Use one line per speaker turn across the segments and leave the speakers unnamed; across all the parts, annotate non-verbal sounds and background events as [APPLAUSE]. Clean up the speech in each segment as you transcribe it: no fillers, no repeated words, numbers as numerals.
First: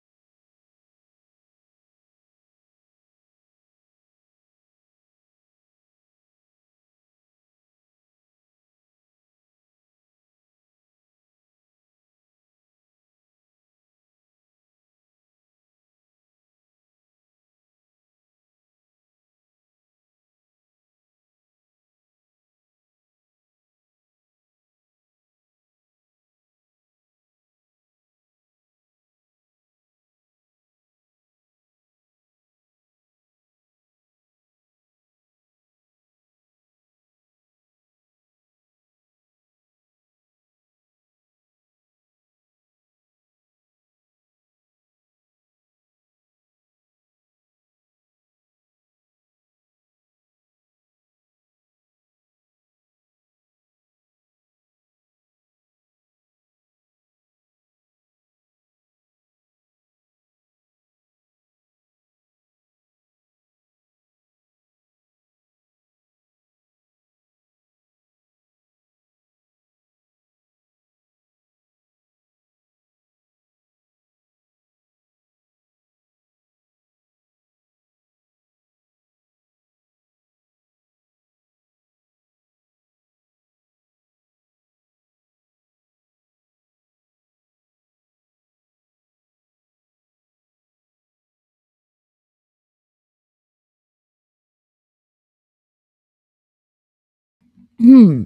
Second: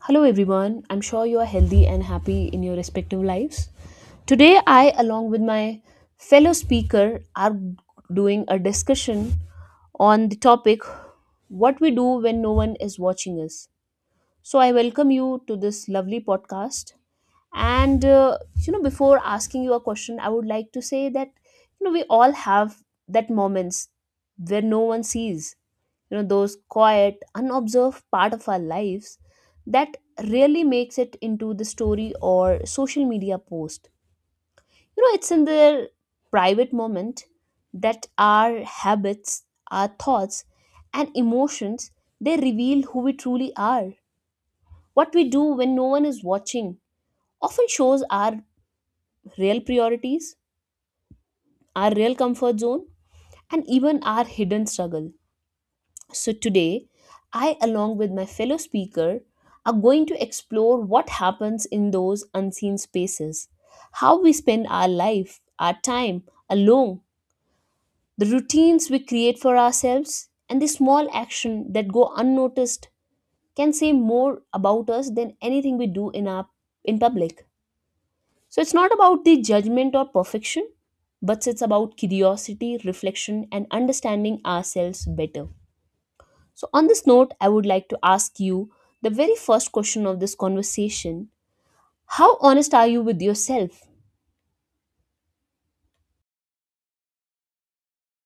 Hello everyone, I'm sure you are healthy and happy in your respective lives. Today, I, along with my fellow speaker, are doing a discussion on the topic what we do when no one is watching us. So I welcome you to this lovely podcast. Before asking you a question, I would like to say that you know we all have that moments where no one sees, you know, those quiet unobserved part of our lives that really makes it into the story or social media post, you know, it's in their private moment that our habits, our thoughts, and emotions, they reveal who we truly are. What we do when no one is watching often shows our real priorities, our real comfort zone, and even our hidden struggle. So, today, I, along with my fellow speaker, are going to explore what happens in those unseen spaces, how we spend our life, our time alone, the routines we create for ourselves, and the small action that go unnoticed can say more about us than anything we do in public. So it's not about the judgment or perfection, but it's about curiosity, reflection, and understanding ourselves better. So, on this note, I would like to ask you the very first question of this conversation. How honest are you with yourself?
Hmm.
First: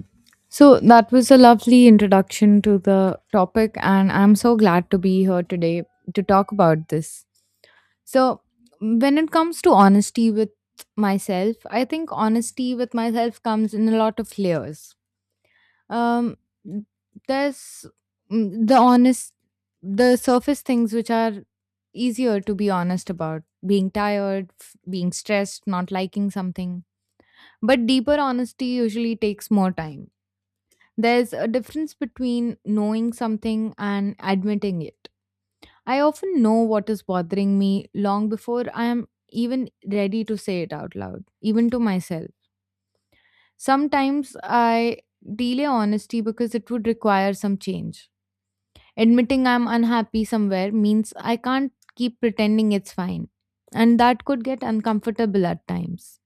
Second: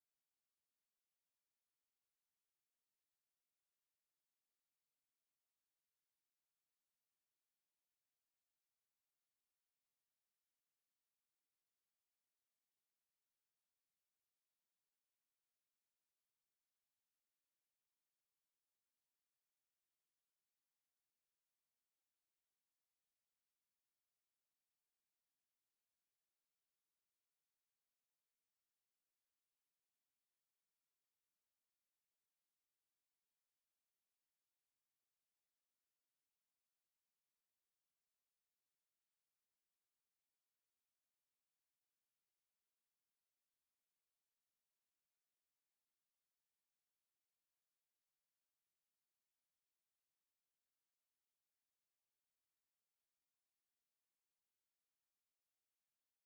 So that was a lovely introduction to the topic, and I'm so glad to be here today to talk about this. So, when it comes to honesty with myself, I think honesty with myself comes in a lot of layers. Um, there's mm, the honest, the surface things which are easier to be honest about being tired, being stressed, not liking something. But deeper honesty usually takes more time. There's a difference between knowing something and admitting it. I often know what is bothering me long before I am even ready to say it out loud, even to myself. Sometimes I delay honesty because it would require some change. Admitting I'm unhappy somewhere means I can't keep pretending it's fine, and that could get uncomfortable at times.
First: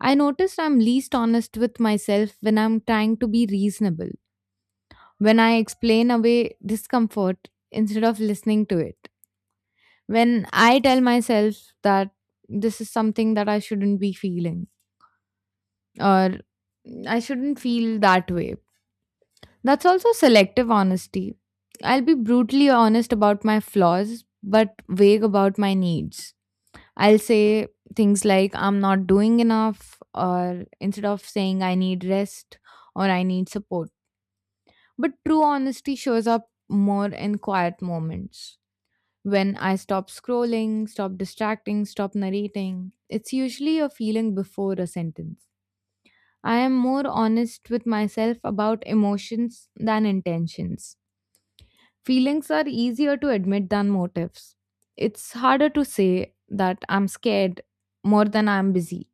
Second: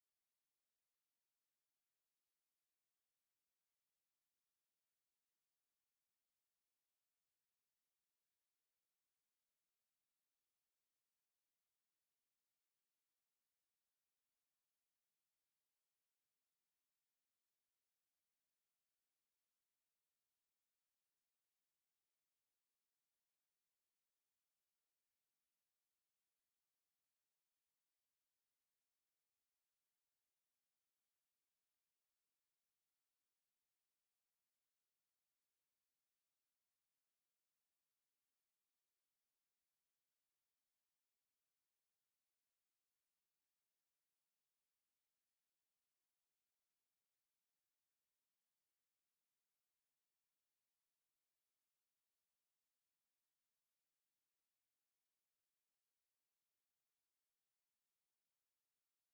I noticed I'm least honest with myself when I'm trying to be reasonable, when I explain away discomfort instead of listening to it, when I tell myself that this is something that I shouldn't be feeling, or I shouldn't feel that way. That's also selective honesty. I'll be brutally honest about my flaws, but vague about my needs. I'll say things like I'm not doing enough, or instead of saying I need rest or I need support. But true honesty shows up more in quiet moments. When I stop scrolling, stop distracting, stop narrating, it's usually a feeling before a sentence. I am more honest with myself about emotions than intentions. Feelings are easier to admit than motives. It's harder to say that I'm scared more than I'm busy.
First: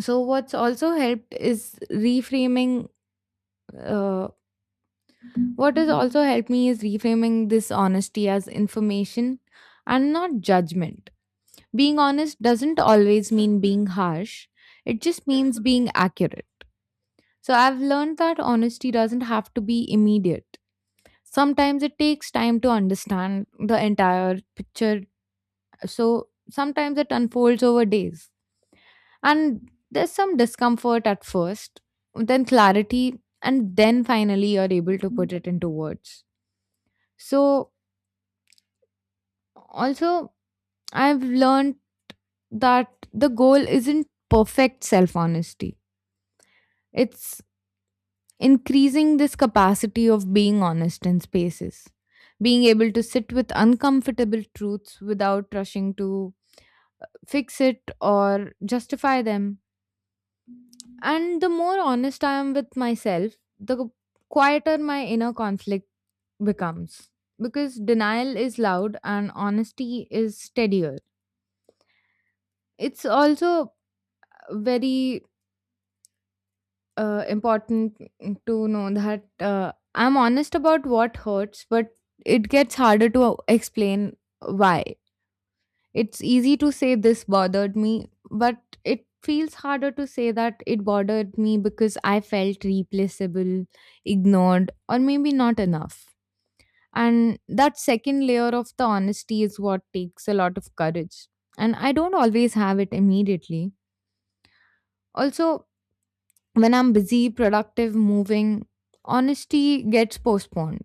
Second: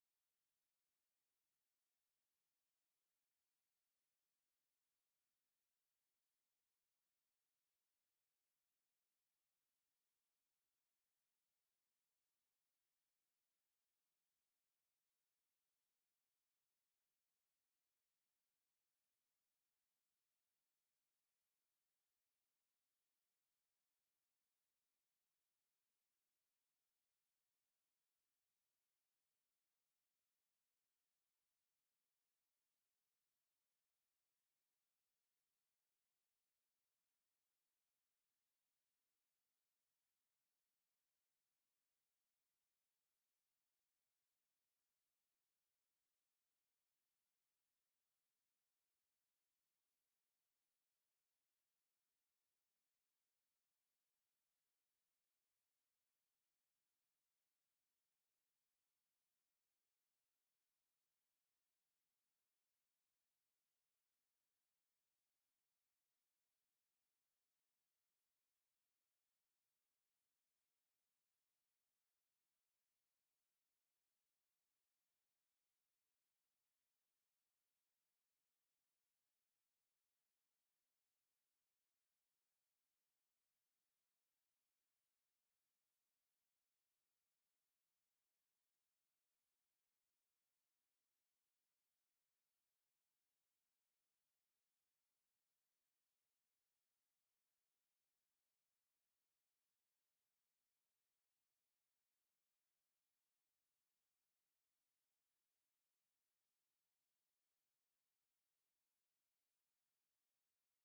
So, what's also helped is reframing. Uh, what has also helped me is reframing this honesty as information and not judgment. Being honest doesn't always mean being harsh, it just means being accurate. So I've learned that honesty doesn't have to be immediate. Sometimes it takes time to understand the entire picture, so sometimes it unfolds over days. And there's some discomfort at first, then clarity, and then finally you're able to put it into words. So, also, I've learned that the goal isn't perfect self honesty. It's increasing this capacity of being honest in spaces, being able to sit with uncomfortable truths without rushing to fix it or justify them. And the more honest I am with myself, the quieter my inner conflict becomes. Because denial is loud and honesty is steadier. It's also very important to know that I'm honest about what hurts, but it gets harder to explain why. It's easy to say this bothered me, but it feels harder to say that it bothered me because I felt replaceable, ignored, or maybe not enough. And that second layer of the honesty is what takes a lot of courage. And I don't always have it immediately. Also, when I'm busy, productive, moving, honesty gets postponed.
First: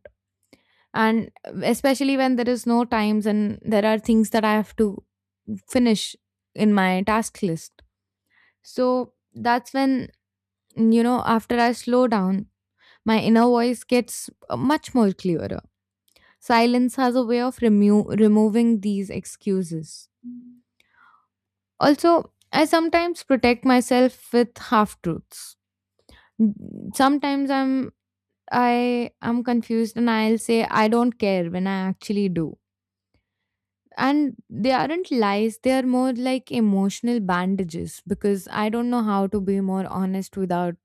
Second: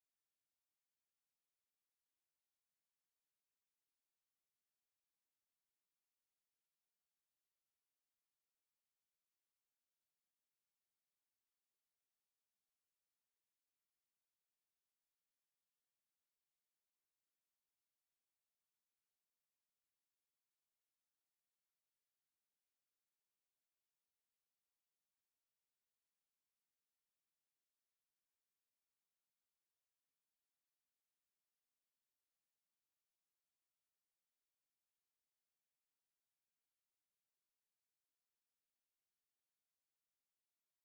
And especially when there is no times and there are things that I have to finish in my task list. So that's when, you know, after I slow down, my inner voice gets much more clearer. Silence has a way of removing these excuses. Also, I sometimes protect myself with half truths. Sometimes I am confused and I'll say I don't care when I actually do. And they aren't lies, they are more like emotional bandages because I don't know how to be more honest without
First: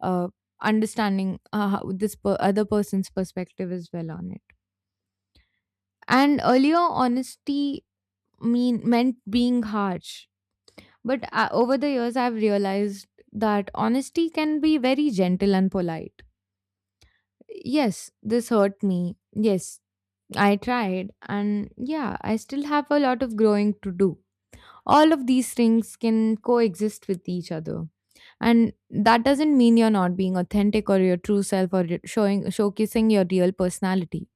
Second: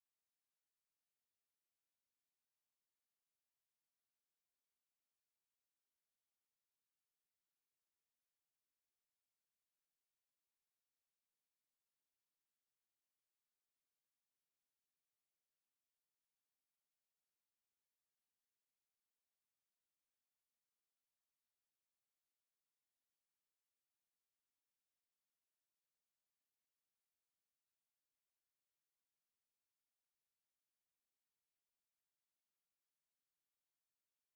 uh, understanding how this other person's perspective as well on it. And earlier, honesty meant being harsh. But over the years, I've realized that honesty can be very gentle and polite. Yes, this hurt me. Yes, I tried, and yeah, I still have a lot of growing to do. All of these things can coexist with each other. And that doesn't mean you're not being authentic or your true self or your- showing showcasing your real personality.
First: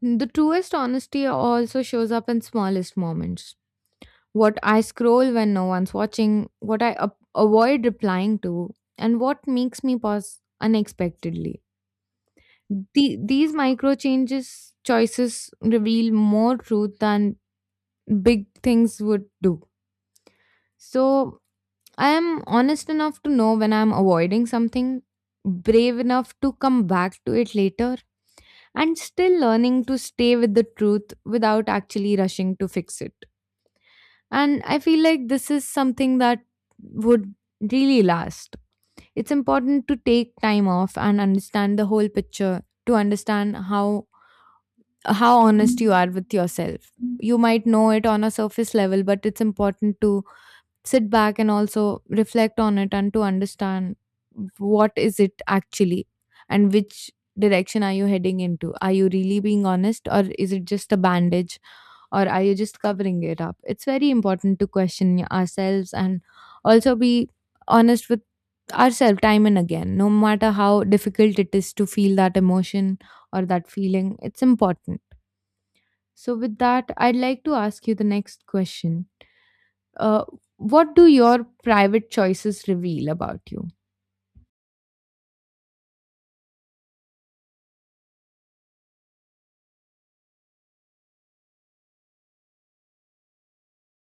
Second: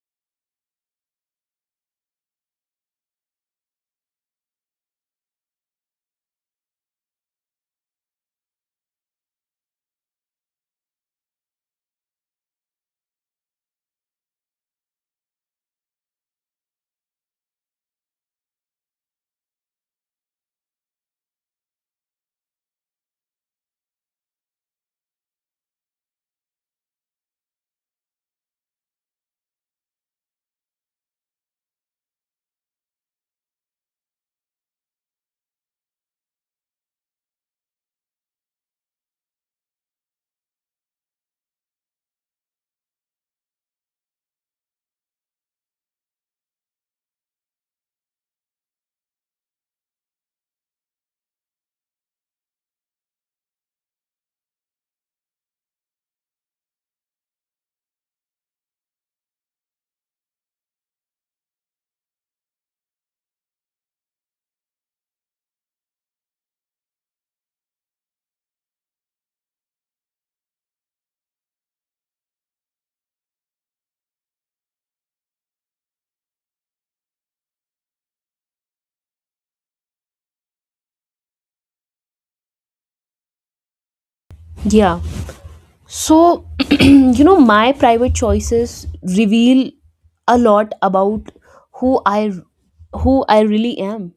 The truest honesty also shows up in smallest moments. What I scroll when no one's watching, what I avoid replying to, and what makes me pause unexpectedly, these micro changes choices reveal more truth than big things would do. So I am honest enough to know when I'm avoiding something, brave enough to come back to it later, and still learning to stay with the truth without actually rushing to fix it. And I feel like this is something that would really last. It's important to take time off and understand the whole picture to understand how honest you are with yourself. You might know it on a surface level, but it's important to sit back and also reflect on it and to understand what is it actually, and which direction are you heading into. Are you really being honest, or is it just a bandage, or are you just covering it up? It's very important to question ourselves and also be honest with ourselves time and again, no matter how difficult it is to feel that emotion or that feeling. It's important. So with that, I'd like to ask you the next question. uh, what do your private choices reveal about you?
Yeah. So, [CLEARS THROAT] you know, my private choices reveal a lot about who I who I really am.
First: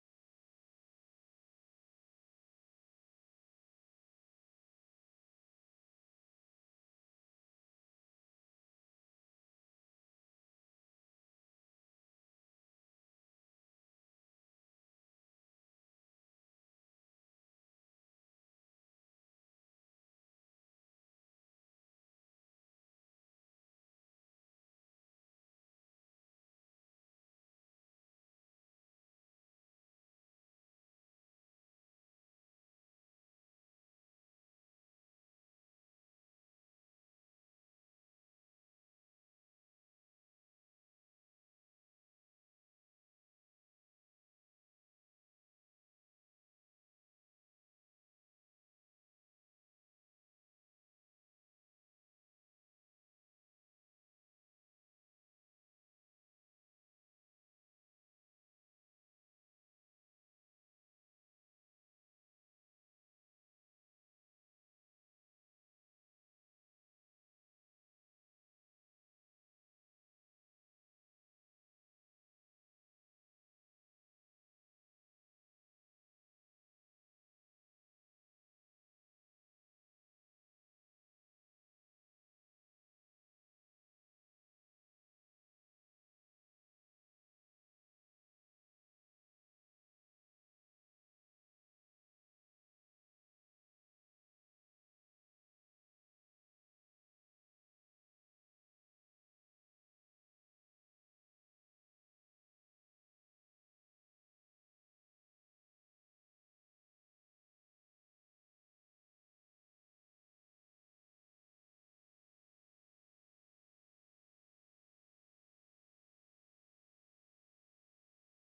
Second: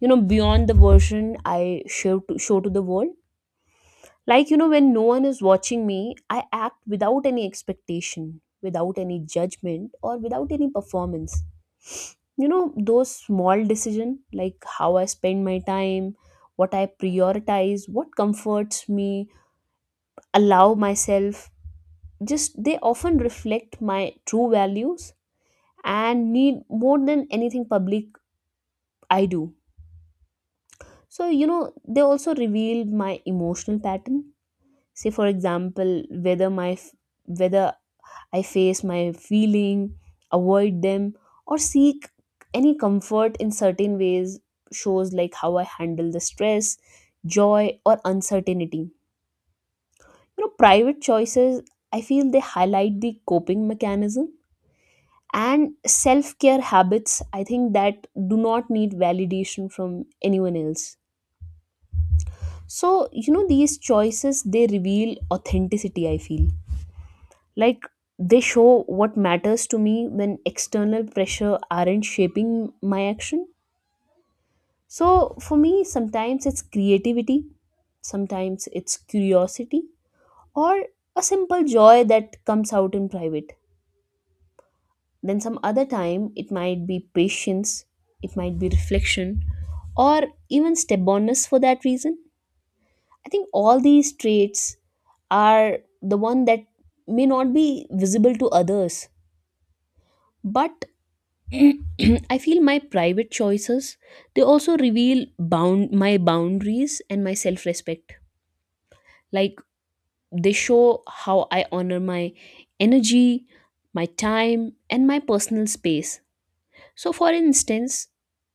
You know, beyond the version I show to the world. Like, you know, when no one is watching me, I act without any expectation, without any judgment, or without any performance. You know, those small decisions, like how I spend my time, what I prioritize, what comforts me, allow myself, just they often reflect my true values and need more than anything public I do. So, you know, they also reveal my emotional pattern. Say, for example, whether I face my feeling, avoid them, or seek any comfort in certain ways, shows like how I handle the stress, joy, or uncertainty. You know, private choices, I feel they highlight the coping mechanism and self care habits, I think, that do not need validation from anyone else. So, you know, these choices they reveal authenticity, I feel. Like, they show what matters to me when external pressure aren't shaping my action. So for me, sometimes it's creativity, sometimes it's curiosity, or a simple joy that comes out in private. Then some other time it might be patience, it might be reflection, or even stubbornness for that reason. I think all these traits are the one that may not be visible to others. But [CLEARS THROAT] I feel my private choices, they also reveal bound my boundaries and my self-respect. Like, they show how I honor my energy, my time, and my personal space. So for instance,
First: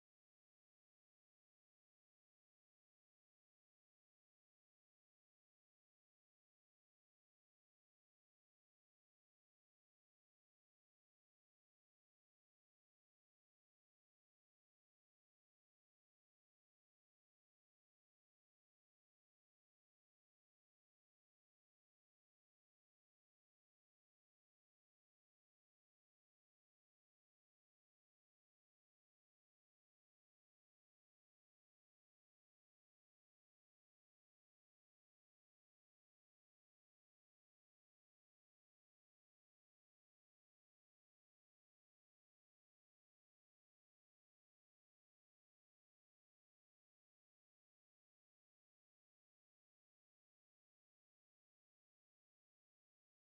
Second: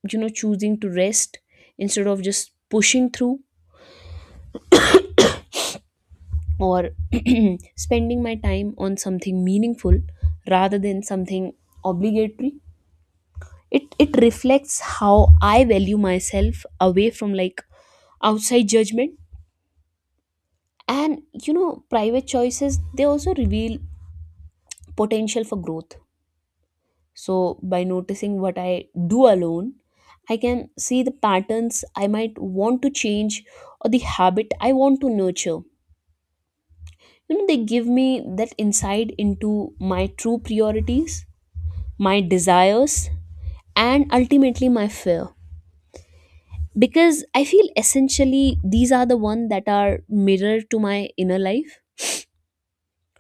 you know, choosing to rest instead of just pushing through, or [CLEARS THROAT] spending my time on something meaningful rather than something obligatory, it reflects how I value myself away from like outside judgment. And you know, private choices, they also reveal potential for growth. So by noticing what I do alone, I can see the patterns I might want to change or the habit I want to nurture. You know, they give me that insight into my true priorities, my desires, and ultimately my fear. Because I feel essentially these are the one that are mirror to my inner life.